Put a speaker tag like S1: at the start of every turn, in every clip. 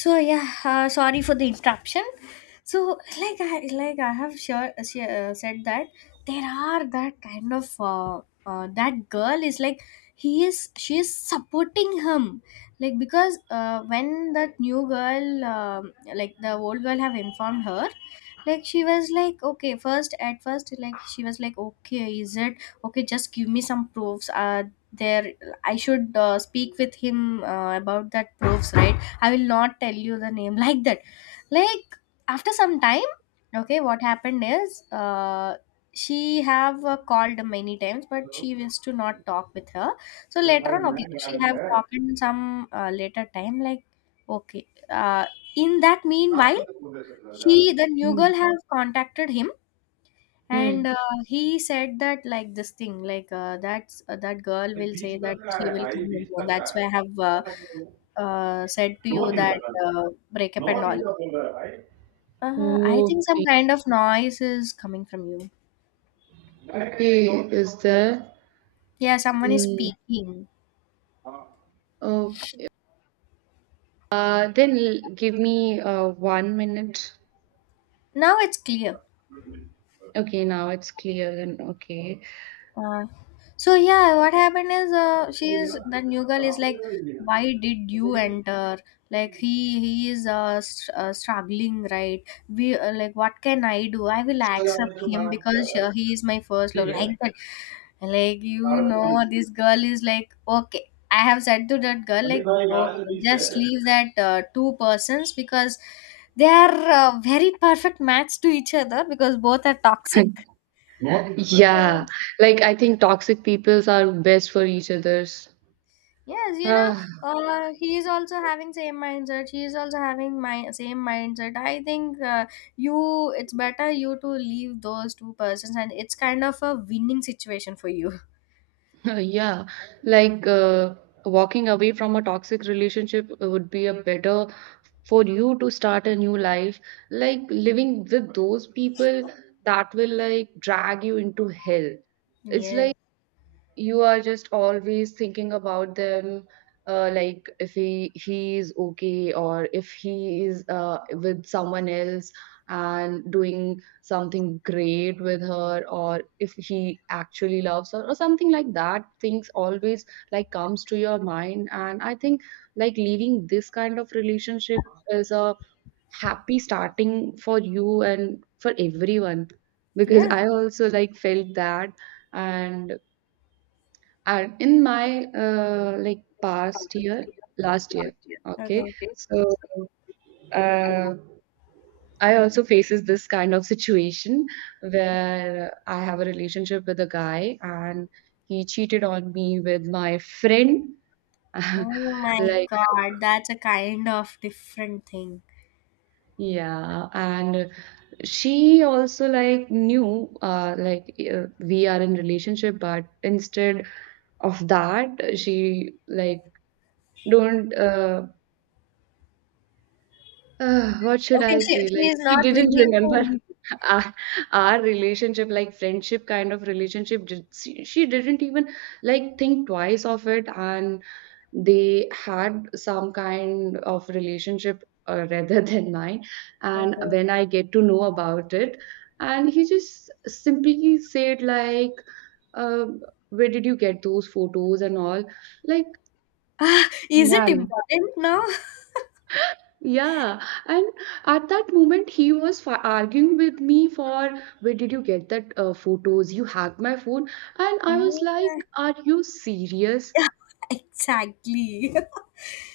S1: So yeah, sorry for the interruption. So, like, I like I have, sure, sure, said that there are that kind of that girl is like he is she is supporting him, like because when that new girl, like the old girl have informed her, like she was like, okay, first at first, like she was like, okay, is it okay, just give me some proofs. There, I should speak with him about that proofs, right? I will not tell you the name like that. Like after some time, okay, what happened is, she have called many times, but she wished to not talk with her. So later on, okay, she have talked in some later time. Like, okay, in that meanwhile, she the new
S2: Mm.
S1: girl have contacted him. And
S2: Mm.
S1: he said that, like, this thing, like, that girl will say that she will come with you. That's why I have said to you that, breakup and all. I think some
S2: Okay.
S1: kind of noise is coming from you.
S2: Okay. Is there?
S1: Yeah, someone is
S2: Mm.
S1: speaking.
S2: Okay. Give me 1 minute.
S1: Now it's clear.
S2: Okay, now it's clear and okay.
S1: Uh, so yeah, what happened is, she is that new girl is like, why did you enter? Like he is, struggling, right? We Like, what can I do? I will accept him because he is my first love, like that. Like, you know, this girl is like, okay. I have said to that girl like, okay, just leave that two persons because they are very perfect match to each other, because both are toxic. So,
S2: Yeah, like I think toxic peoples are best for each other's.
S1: yes, you know, he is also having same mindset. She is also having my same mindset. I think, you, it's better you to leave those two persons, and it's kind of a winning situation for you.
S2: Yeah, like walking away from a toxic relationship would be a better for you to start a new life. Like living with those people that will like drag you into hell. It's
S1: Yes,
S2: like you are just always thinking about them, like if he is okay or if he is with someone else and doing something great with her, or if he actually loves her or something like that, things always like comes to your mind. And I think like leaving this kind of relationship is a happy starting for you and for everyone, because
S1: yes.
S2: I also like felt that. And and in my, like, past year, last year, okay,
S1: Okay.
S2: so, uh, I also faces this kind of situation where I have a relationship with a guy, and he cheated on me with my friend.
S1: Oh my
S2: Like
S1: God, that's a kind of different thing.
S2: yeah, and she also, like, knew, like, we are in relationship, but instead of that, she, like, don't, ugh, what should
S1: Okay,
S2: I
S1: she,
S2: say?
S1: she
S2: Like,
S1: is
S2: she
S1: not willing
S2: didn't
S1: to
S2: remember
S1: leave.
S2: our, our relationship, like friendship kind of relationship. She didn't even like think twice of it, and they had some kind of relationship, rather than mine. And
S1: Okay.
S2: when I get to know about it, and he just simply said like, um, "Where did you get those photos and all?" Like,
S1: Ah, is it
S2: man.
S1: important now?
S2: Yeah, and at that moment he was fi arguing with me for where did you get that photos? You hacked my phone, and I was
S1: Oh,
S2: like, "Are you serious?
S1: yeah, exactly.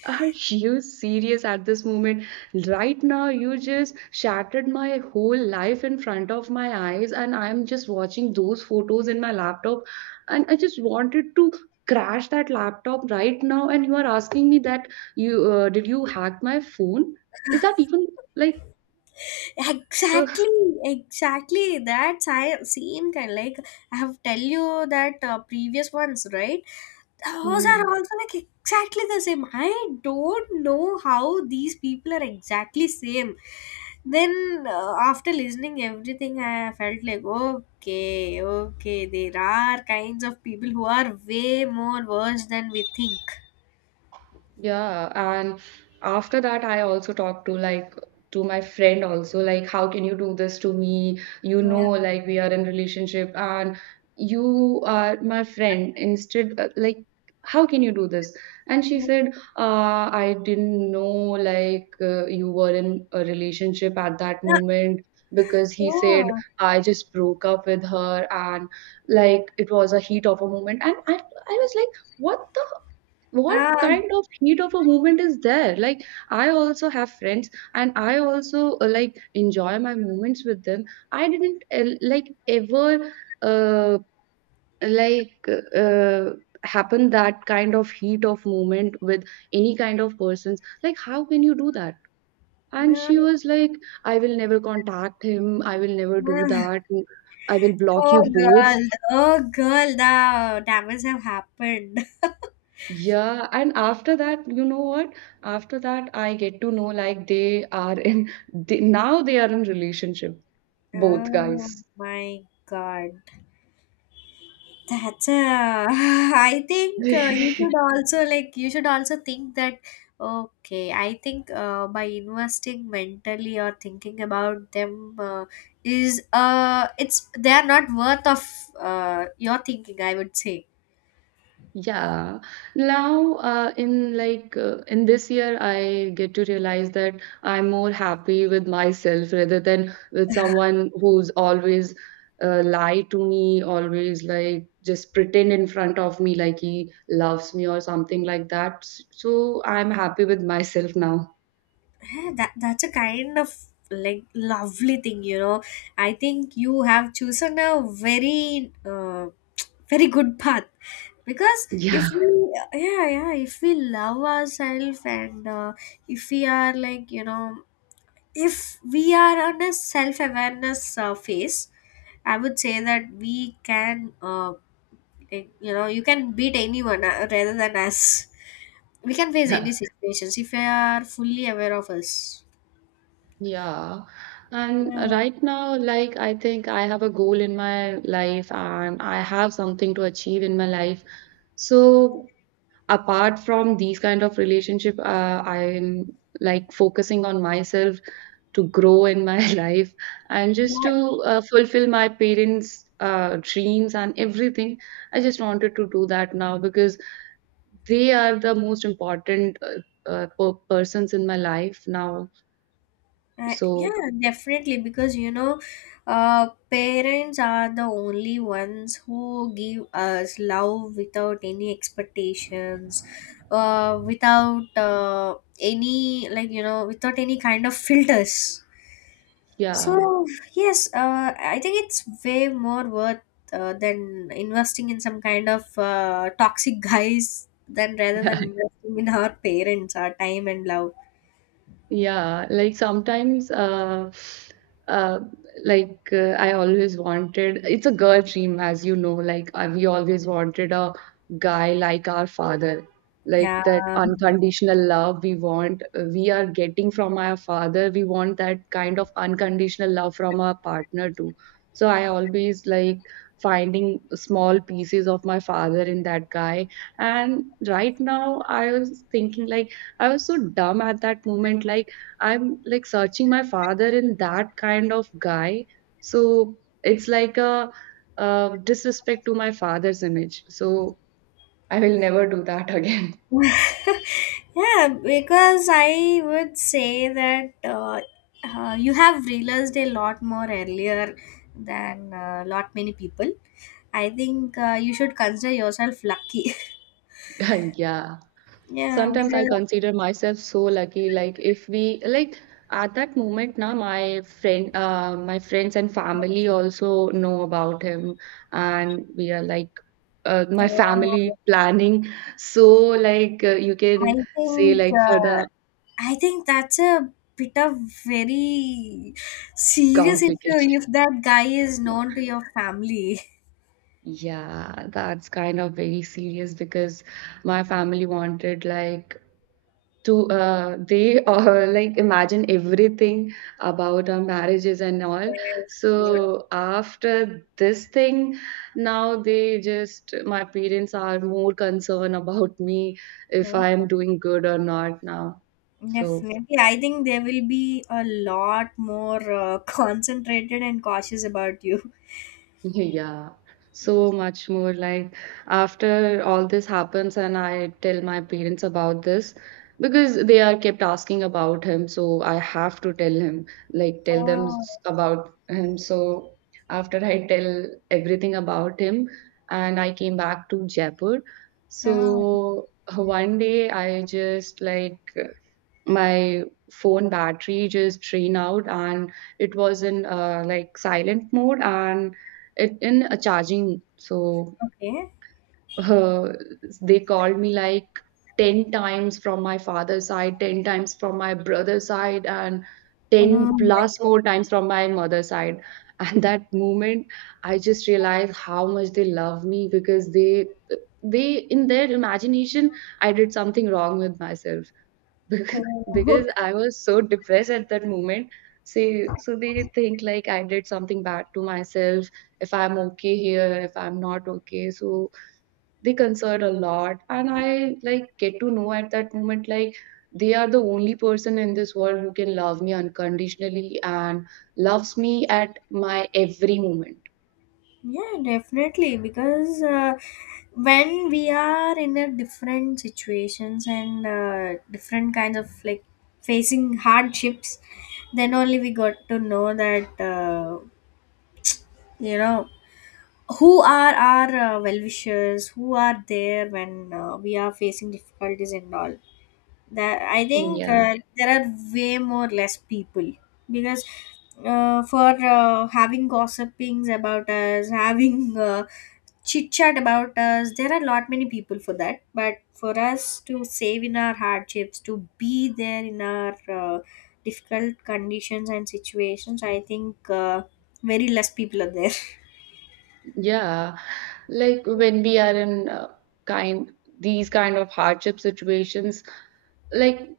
S2: Are you serious at this moment? Right now, you just shattered my whole life in front of my eyes, and I'm just watching those photos in my laptop, and I just wanted to crash that laptop right now, and you are asking me that you did you hack my phone? Is that even like so?"
S1: Exactly, exactly, that same kind, like I have tell you that previous ones, right? Those are
S2: Mm,
S1: also like exactly the same. I don't know how these people are exactly same. Then, after listening everything, I felt like, okay, okay, there are kinds of people who are way more worse than we think.
S2: yeah, and after that, I also talked to like to my friend also like, how can you do this to me? You
S1: Yeah,
S2: know, like we are in relationship and you are my friend. Instead, like, how can you do this? And she
S1: yeah,
S2: said, I didn't know like you were in a relationship at that moment because he said I just broke up with her, and like it was a heat of a moment. And I was like, what the?
S1: yeah,
S2: What kind of heat of a movement is there? Like, I also have friends and I also, like, enjoy my moments with them. I didn't like ever uh, like uh, happen that kind of heat of movement with any kind of persons. Like, how can you do that? And
S1: yeah.
S2: she was like, I will never contact him, I will never do
S1: Yeah.
S2: that, I will block
S1: Oh
S2: you both.
S1: girl, oh girl, the damage have happened.
S2: Yeah, and after that, you know what? After that, I get to know like they are in they, now they are in relationship, both
S1: Oh
S2: guys.
S1: my god. That's, I think, you should also think that, okay, I think, by investing mentally or thinking about them, is it's they are not worth of your thinking, I would say.
S2: Yeah. Now, in this year, I get to realize that I'm more happy with myself rather than with someone who's always lie to me, always like just pretend in front of me like he loves me or something like that. So I'm happy with myself now.
S1: Yeah, that's a kind of like lovely thing, you know. I think you have chosen a very, very good path, because if
S2: Yeah,
S1: we, yeah, yeah, if we love ourselves, and if we are, like, you know, if we are on a self awareness phase, I would say that we can, like, you know, you can beat anyone, rather than us. We can face any situations if we are fully aware of us.
S2: yeah. And
S1: Yeah.
S2: right now, like, I think I have a goal in my life and I have something to achieve in my life. So, apart from these kind of relationship, I'm like focusing on myself to grow in my life, and just to
S1: That,
S2: fulfill my parents' dreams and everything. I just wanted to do that now because they are the most important persons in my life now. So,
S1: yeah, definitely, because, you know, parents are the only ones who give us love without any expectations, without any, like, you know, without any kind of filters.
S2: yeah,
S1: So yes, I think it's way more worth than investing in some kind of toxic guys, than rather
S2: yeah,
S1: than investing in our parents, our time and love.
S2: yeah. Like sometimes, uh, I always wanted. It's a girl dream, as you know. We always wanted a guy like our father, like
S1: Yeah.
S2: that unconditional love we want. We are getting from our father. We want that kind of unconditional love from our partner too. So I always like finding small pieces of my father in that guy. And right now, I was thinking like, I was so dumb at that moment. Like, I'm like searching my father in that kind of guy. So it's like a, uh, disrespect to my father's image. So I will never do that again.
S1: Yeah, because I would say that you have realized a lot more earlier than a, lot many people. I think, you should consider yourself lucky.
S2: Yeah.
S1: Yeah,
S2: Sometimes I
S1: because
S2: consider myself so lucky. Like, if we like at that moment, now my friend, my friends and family also know about him, and we are like, my
S1: uh,
S2: family planning, so like, you
S1: I
S2: can say
S1: think
S2: like for
S1: uh,
S2: the
S1: I think that's a bit of very serious issue
S2: complicated,
S1: if that guy is known to your family.
S2: yeah, that's kind of very serious because my family wanted like to they like imagine everything about our marriages and all.
S1: Yes,
S2: So after this thing, now they just my parents are more concerned about me if I am
S1: yes.
S2: doing good or not now. So
S1: Definitely. I think they will be a lot more, concentrated and cautious about you.
S2: yeah, so much more. Like, after all this happens, and I tell my parents about this because they are kept asking about him, so I have to tell him, like, tell them
S1: Oh,
S2: about him. So, after I tell everything about him, and I came back to Jaipur.
S1: oh,
S2: So, one day I just like my phone battery just drained out, and it was in like silent mode, and it in a charging, so
S1: okay.
S2: uh, they called me like 10 times from my father's side, 10 times from my brother's side, and
S1: Oh
S2: 10
S1: my
S2: plus more times from my mother's side. And that moment I just realized how much they love me, because they in their imagination I did something wrong with myself, because
S1: God.
S2: because I was so depressed at that moment. See, so they think like I did something bad to myself. If I'm okay here, if I'm not okay, so they concern a lot, and I like get to know at that moment like they are the only person in this world who can love me unconditionally and loves me at my every moment.
S1: Yeah, definitely. Because, when we are in a different situations, and different kinds of, like, facing hardships, then only we got to know that, you know, who are our well wishers, who are there when, we are facing difficulties and all. That, I think,
S2: Yeah,
S1: there are way more less people, because, for having gossipings about us, having chit chat about us, there are lot many people for that. But for us to save in our hardships, to be there in our difficult conditions and situations, I think, very less people are there.
S2: yeah. Like when we are in kind these kind of hardship situations, like,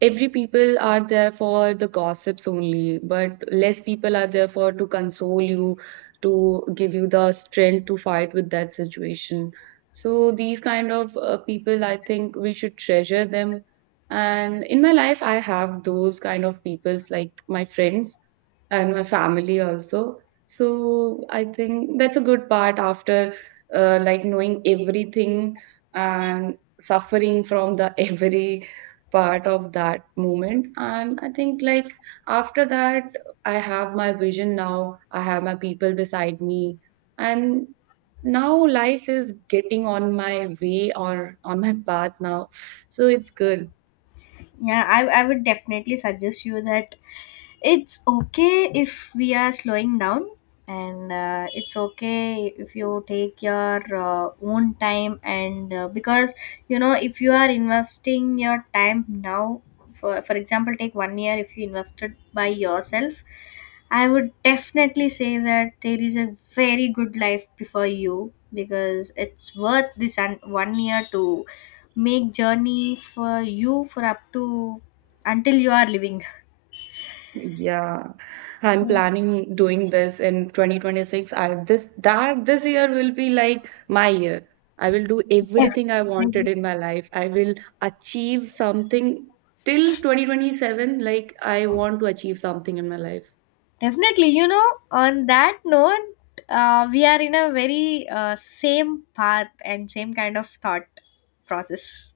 S2: every people are there for the gossips only, but less people are there for to console you, to give you the strength to fight with that situation. So these kind of people, I think we should treasure them. And in my life, I have those kind of peoples like my friends and my family also. So I think that's a good part after like knowing everything and suffering from the every part of that moment. And I think like after that, I have my vision now, I have my people beside me, and now life is getting on my way or on my path now, so it's good.
S1: Yeah, I would definitely suggest you that it's okay if we are slowing down, and it's okay if you take your own time. And because, you know, if you are investing your time now, for example, take 1 year, if you invested by yourself, I would definitely say that there is a very good life before you, because it's worth this 1 year to make journey for you for up to, until you are living.
S2: Yeah, I'm planning doing this in 2026. I this that This year will be like my year. I will do everything I wanted
S1: Definitely.
S2: in my life. I will achieve something till 2027. Like, I want to achieve something in my life.
S1: Definitely, you know, on that note, we are in a very, same path and same kind of thought process.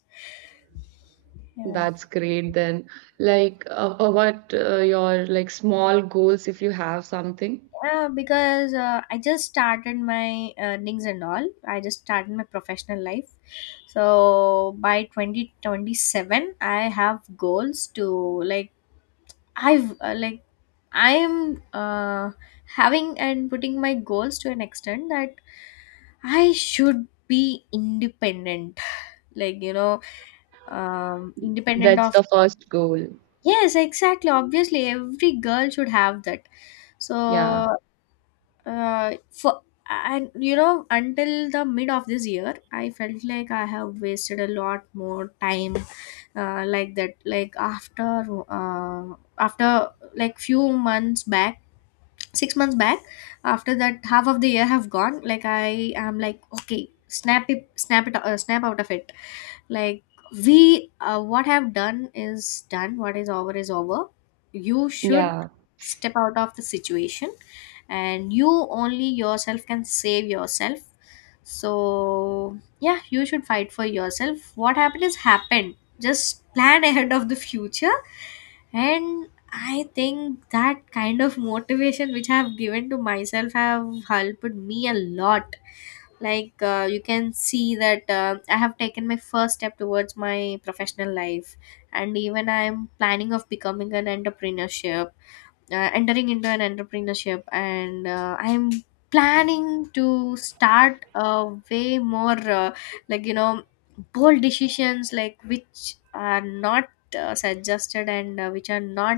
S1: Yeah.
S2: That's great then. Like, what your like small goals if you have something.
S1: Yeah, because I just started my earnings and all. I just started my professional life. So by 2027, I have goals to, like, I've, like I am having and putting my goals to an extent that I should be independent. Like, you know, independent
S2: That's
S1: of.
S2: the first goal.
S1: Yes, exactly. Obviously, every girl should have that. So,
S2: Yeah.
S1: for. And you know, until the mid of this year, I felt like I have wasted a lot more time, like that. Like after, like few months back, 6 months back, after that half of the year have gone, like I am like, okay, snap out of it, like, we what have done is done, what is over is over. You should
S2: Yeah.
S1: step out of the situation, and you, only yourself can save yourself. So yeah, you should fight for yourself. What happened is happened, just plan ahead of the future. And I think that kind of motivation which I have given to myself have helped me a lot. Like, you can see that, I have taken my first step towards my professional life, and even I am planning of becoming an entrepreneurship, entering into an entrepreneurship, and I am planning to start a way more, like, you know, bold decisions, like, which are not, suggested, and which are not,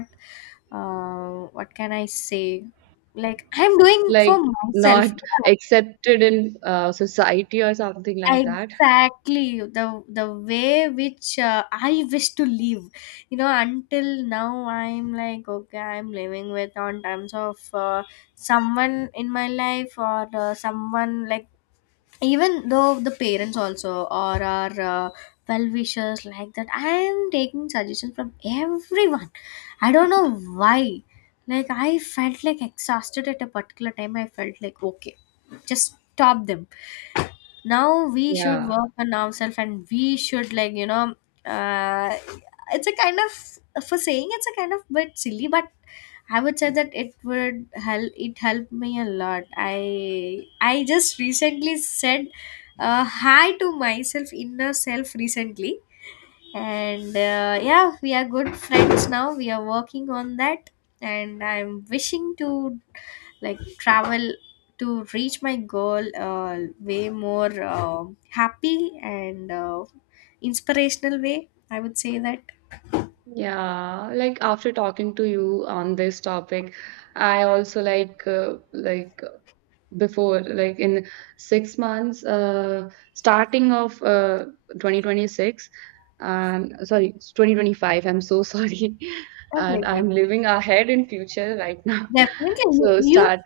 S1: what can I say? Like, I'm doing
S2: Like
S1: for myself.
S2: not
S1: Yeah,
S2: accepted in society or something like that.
S1: exactly. The way which, I wish to live. You know, until now I'm like, okay, I'm living with on terms of, someone in my life, or someone like, even though the parents also, or our, well-wishers, like that, I am taking suggestions from everyone. I don't know why, like, I felt like exhausted at a particular time, I felt like, okay, just stop them. Now we should
S2: Yeah,
S1: work on ourselves, and we should, like, you know, uh, it's a kind of, for saying, it's a kind of bit silly, but I would say that it would help. It helped me a lot. I just recently said, hi to myself, inner self, recently, and yeah, we are good friends now. We are working on that, and I'm wishing to, like, travel to reach my goal, way more, happy and, inspirational way. I would say that.
S2: yeah. Like after talking to you on this topic, I also like before like in 6 months, starting of 2026, and sorry, 2025. I'm so sorry,
S1: Okay,
S2: and
S1: okay.
S2: I'm living ahead in future right now.
S1: Definitely, you,
S2: So
S1: you
S2: start.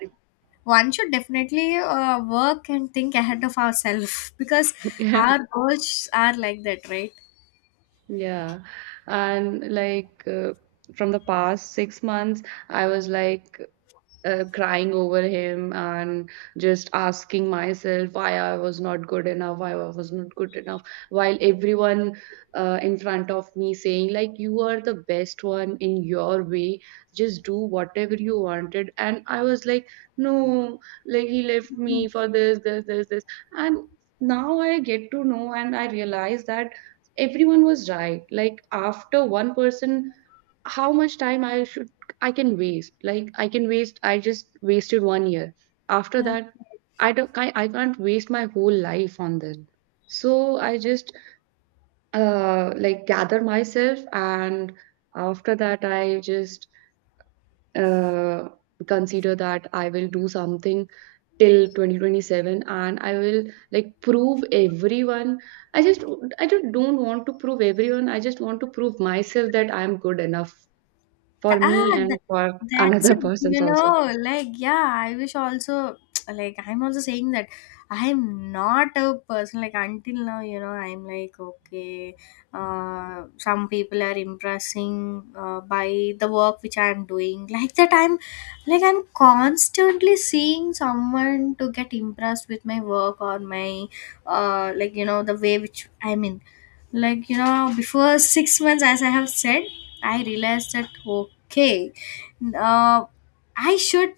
S1: one should definitely, work and think ahead of ourselves because our goals are like that, right?
S2: Yeah. And like, from the past 6 months, I was like crying over him and just asking myself why I was not good enough, why I was not good enough, while everyone in front of me saying, like, you are the best one in your way, just do whatever you wanted. And I was like, no, like, he left me for this, this, this, this. And now I get to know and I realize that everyone was right. Like, after one person, how much time I should I can waste. I just wasted 1 year. After
S1: Yeah.
S2: that, I don't. I can't waste my whole life on this. So I just like gather myself, and after that, I just uh, consider that I will do something till 2027, and I will like prove everyone. i just I just don't want to prove everyone, I just want to prove myself that I'm good enough for
S1: Th-
S2: me
S1: ah
S2: and
S1: th-
S2: for
S1: that's
S2: another
S1: it, you
S2: persons
S1: know,
S2: also.
S1: like, yeah, I wish also like, I'm also saying that I'm not a person like, until now, you know, I'm like, okay, some people are impressing, by the work which I'm doing, like that. I'm like, I'm constantly seeing someone to get impressed with my work or my, like, you know, the way which I'm in, like, you know, before 6 months, as I have said, I realized that, okay, uh, I should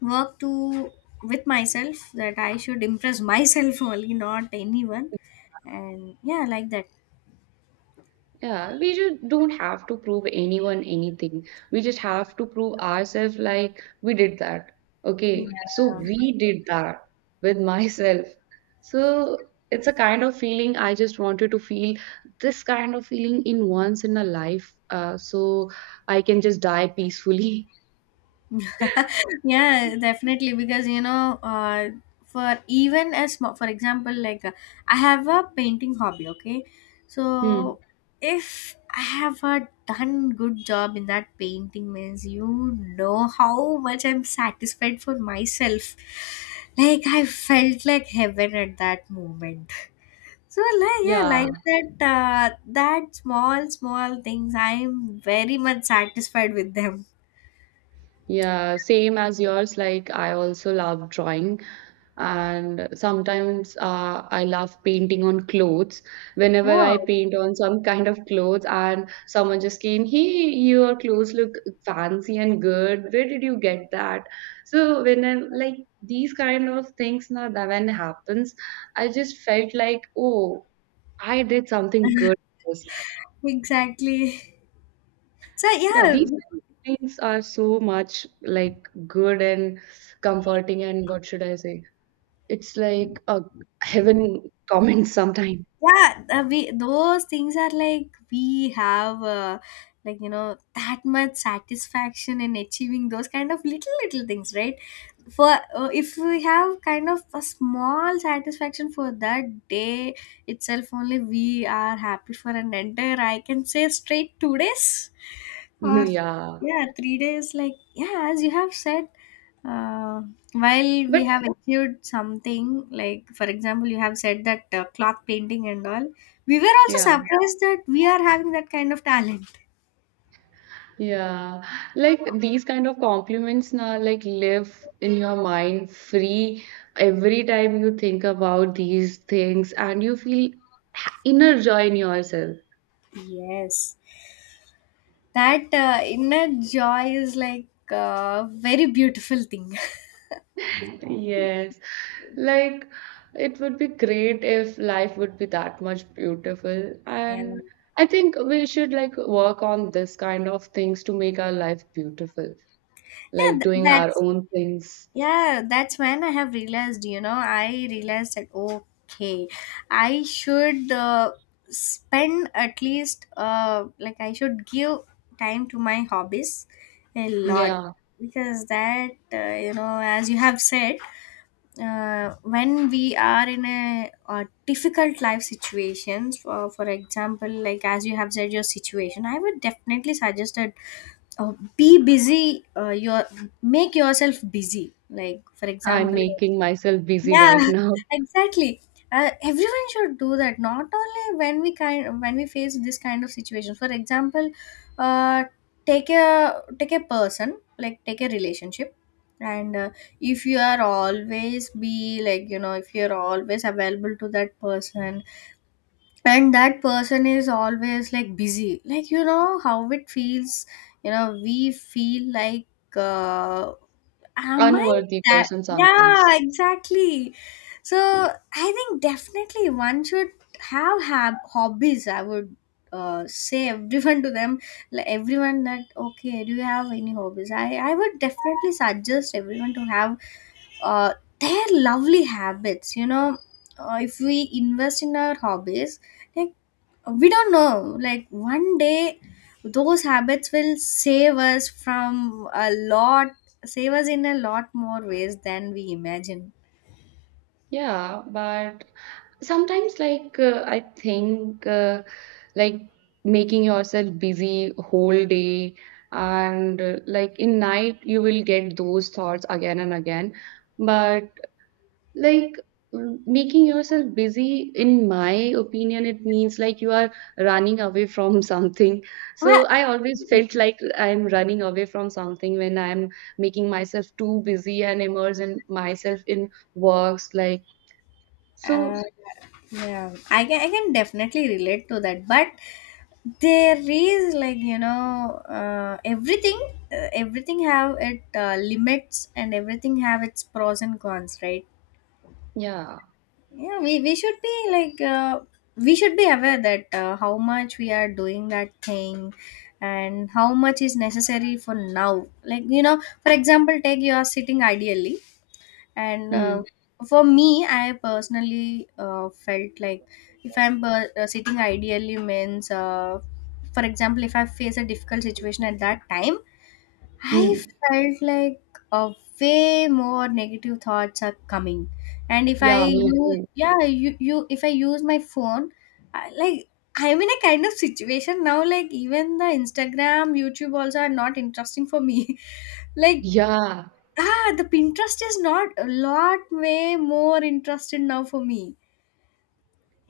S1: work to, with myself, that I should impress myself only, not anyone, and yeah, like that.
S2: Yeah, we just don't have to prove anyone anything. We just have to prove ourselves like we did that. Okay, so
S1: Yeah.
S2: we did that with myself. So it's a kind of feeling I just wanted to feel this kind of feeling in once in a life, so I can just die peacefully.
S1: Yeah, definitely because for even as small, for example, I have a painting hobby, okay, so
S2: Hmm.
S1: if I have a done good job in that painting means you know how much I'm satisfied for myself, like I felt like heaven at that moment. So like yeah,
S2: Yeah.
S1: like that, that small things I'm very much satisfied with them.
S2: Yeah, same as yours. Like, I also love drawing, and sometimes I love painting on clothes. Whenever
S1: Oh,
S2: I paint on some kind of clothes, and someone just came, "Hey, your clothes look fancy and good. Where did you get that?" So, when I like these kind of things, now that when happens, I just felt like, "Oh, I did something good."
S1: exactly. So
S2: Yeah,
S1: yeah,
S2: these things are so much like good and comforting and what should I say? It's like a heaven comment sometime.
S1: yeah, we those things are like we have like you know that much satisfaction in achieving those kind of little things, right? For If we have kind of a small satisfaction for that day itself, only we are happy for an entire, I can say straight 2 days. Or
S2: Yeah.
S1: yeah, 3 days like yeah, as you have said, uh, while we
S2: But
S1: have achieved something, like for example, you have said that cloth painting and all, we were also
S2: yeah,
S1: surprised that we are having that kind of talent.
S2: yeah. Like these kind of compliments now like live in your mind free every time you think about these things and you feel inner joy in yourself.
S1: Yes, that inner joy is like a very beautiful thing.
S2: Yes, like it would be great if life would be that much beautiful.
S1: Yeah,
S2: And I think we should like work on this kind of things to make our life beautiful,
S1: yeah,
S2: like doing our own things.
S1: that's when I have realized, you know, I realized that okay, I should spend at least, like I should give time to my hobbies a lot,
S2: Yeah,
S1: because that you know as you have said, when we are in a, difficult life situations for example like as you have said your situation, I would definitely suggest a be busy, your make yourself busy like for
S2: I'm
S1: example.
S2: making myself busy
S1: Yeah,
S2: right now.
S1: exactly. Everyone should do that, not only when we kind when we face this kind of situation. For example, uh, take a take a person, like take a relationship, and if you are always be like, you know, if you are always available to that person and that person is always like busy, like you know how it feels, you know we feel like uh, am I
S2: Unworthy
S1: that,
S2: person
S1: yeah
S2: sometimes.
S1: exactly. So I think definitely one should have hobbies, I would say everyone to them, like everyone, that okay do you have any hobbies, I would definitely suggest everyone to have, uh, they're lovely habits, you know. If we invest in our hobbies, like we don't know, like one day those habits will save us from a lot, save us in a lot more ways than we imagine.
S2: Yeah, but sometimes, like, I think, like, making yourself busy whole day and like in night you will get those thoughts again and again, but like, making yourself busy in my opinion it means like you are running away from something. So
S1: What?
S2: I always felt like I'm running away from something when I'm making myself too busy and immersing myself in works like,
S1: Uh,
S2: so
S1: yeah, I can definitely relate to that, but there is like you know everything, everything have it limits and everything have its pros and cons, right?
S2: yeah.
S1: Yeah, we should be like, we should be aware that how much we are doing that thing and how much is necessary for now. Like you know, for example, take you are sitting ideally and
S2: Hmm.
S1: for me I personally felt like if I'm sitting ideally means, for example if I face a difficult situation at that time I
S2: 嗯，
S1: felt like uh, way more negative thoughts are coming, and if I
S2: 要弥
S1: use
S2: 补，
S1: yeah you if I use my phone, I, like I'm in a kind of situation now, like even the Instagram, YouTube also are not interesting for me. Like
S2: 要。
S1: ah, the Pinterest is not a lot way more interested now for me,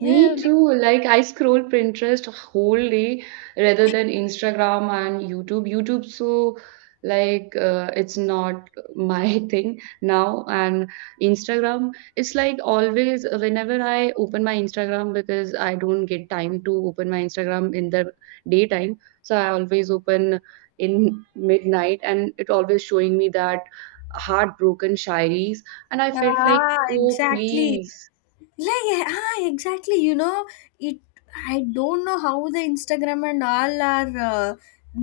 S1: yeah.
S2: too. Like I scroll Pinterest a whole day rather than Instagram and YouTube. YouTube, so like it's not my thing now. And Instagram, it's like always whenever I open my Instagram because I don't get time to open my Instagram in the daytime. So I always open in midnight, and it always showing me that heartbroken shairies, and I felt like,
S1: Ah
S2: "Oh
S1: exactly,
S2: please."
S1: like ah exactly, you know it, I don't know how the Instagram and all are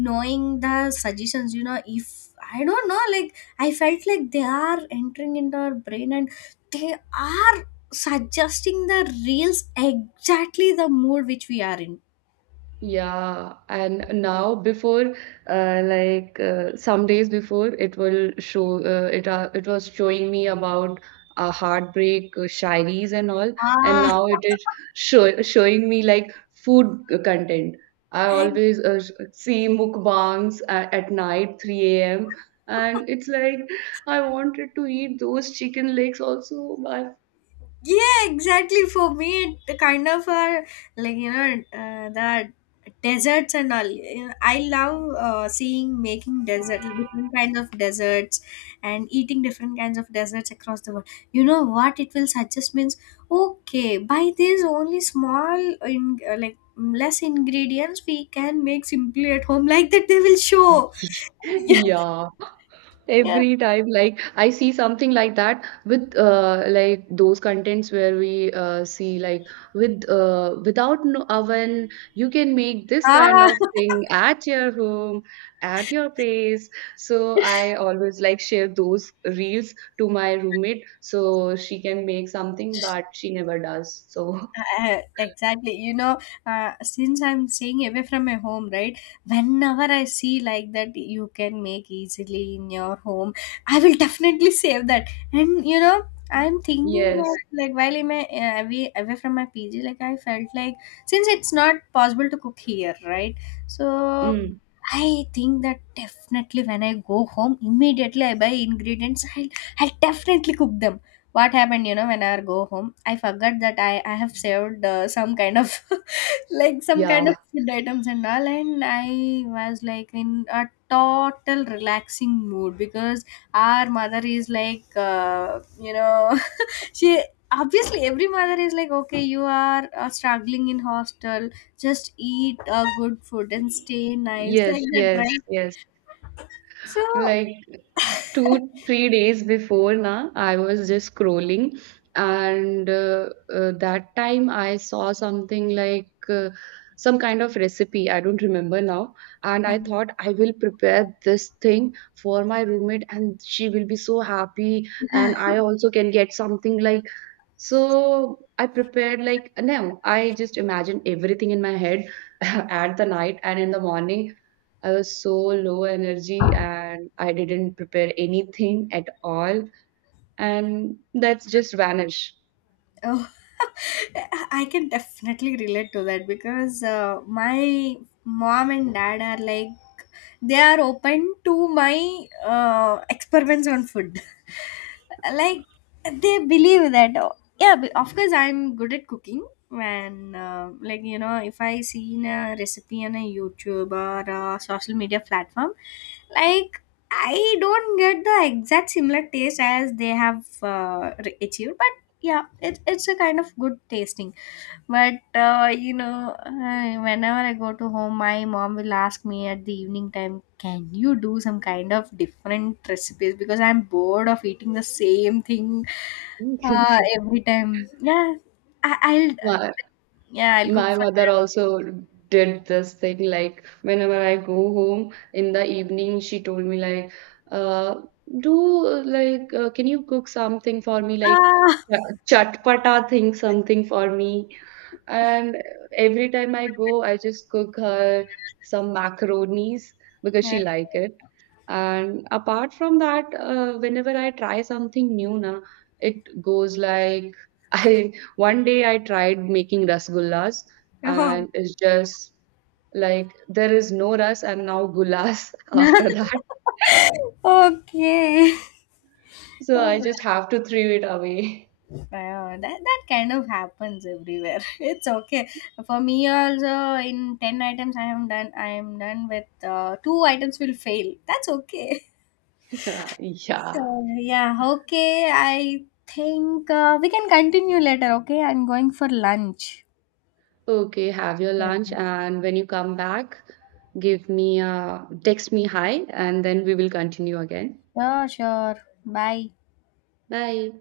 S1: knowing the suggestions, you know, if I don't know, like I felt like they are entering into our brain and they are suggesting the reels exactly the mood which we are in.
S2: Yeah, and now before, like some days before, it will show it was showing me about heartbreak shairis and all, and
S1: Ah
S2: now it is showing me like food content. I
S1: and
S2: always see mukbangs at night, 3 a.m. And it's like I wanted to eat those chicken legs also, but
S1: yeah exactly, for me it kind of are like you know the deserts and all. You know, I love seeing making desert, different kinds of deserts and eating different kinds of deserts across the world. You know what it will suggest means, okay by this only small in, like less ingredients we can make simply at home, like that they will show. Yeah.
S2: yeah. Every time, like I see something like that with like those contents where we see like with without an oven, you can make this kind
S1: Ah,
S2: of thing at your home, at your place. So I always like share those reels to my roommate so she can make something, but she never does. So
S1: Exactly, you know since I'm staying away from my home, right, whenever I see like that you can make easily in your home, I will definitely save that, and you know I'm thinking of,
S2: yes,
S1: like while I'm away, from my PG, like I felt like since it's not possible to cook here, right, so
S2: mm,
S1: I think that definitely when I go home immediately I buy ingredients, I'll definitely cook them. What happened, you know, when I go home I forgot that I have saved some kind of like some kind of
S2: yeah,
S1: food items and all, and I was like in a total relaxing mood because our mother is like you know, she obviously, every mother is like okay you are struggling in hostel, just eat a good food and stay nice like
S2: yes,
S1: that
S2: yes,
S1: right.
S2: yes.
S1: So
S2: Like 2 3 days before na I was just scrolling and that time I saw something like some kind of recipe I don't remember now, and I thought I will prepare this thing for my roommate and she will be so happy and I also can get something like. So I prepared like, no, I just imagined everything in my head at the night and in the morning. I was so low energy and I didn't prepare anything at all, and that's just vanish.
S1: oh, I can definitely relate to that because my mom and dad are like they are open to my experiments on food. Like they believe that oh yeah, of course I'm good at cooking, and like you know if I see in a recipe on a YouTube or a social media platform, like I don't get the exact similar taste as they have achieved, yeah it's a kind of good tasting. But you know whenever I go to home my mom will ask me at the evening time, can you do some kind of different recipes because I'm bored of eating the same thing every time. Yeah, I, I'll yeah I'll cook
S2: My
S1: for
S2: mother also did this thing like whenever I go home in the evening, she told me like, uh, do like can you cook something for me like
S1: ah,
S2: chatpata thing something for me, and every time I go, I just cook her some macaronis because she
S1: yeah.
S2: like it. And apart from that, whenever I try something new, na, it goes like I, one day I tried making rasgullas, and it's just like there is no ras and now gulas after that.
S1: Okay.
S2: So I
S1: Okay.
S2: just have to throw it away.
S1: That kind of happens everywhere. It's okay for me also. In ten items, I am done. I am done with two items will fail. That's okay.
S2: Yeah.
S1: So yeah, okay. I think we can continue later. Okay, I'm going for lunch.
S2: Okay, have your lunch,
S1: Okay.
S2: and when you come back, give me a text me hi, and then we will continue again.
S1: Sure, sure. Bye.
S2: Bye.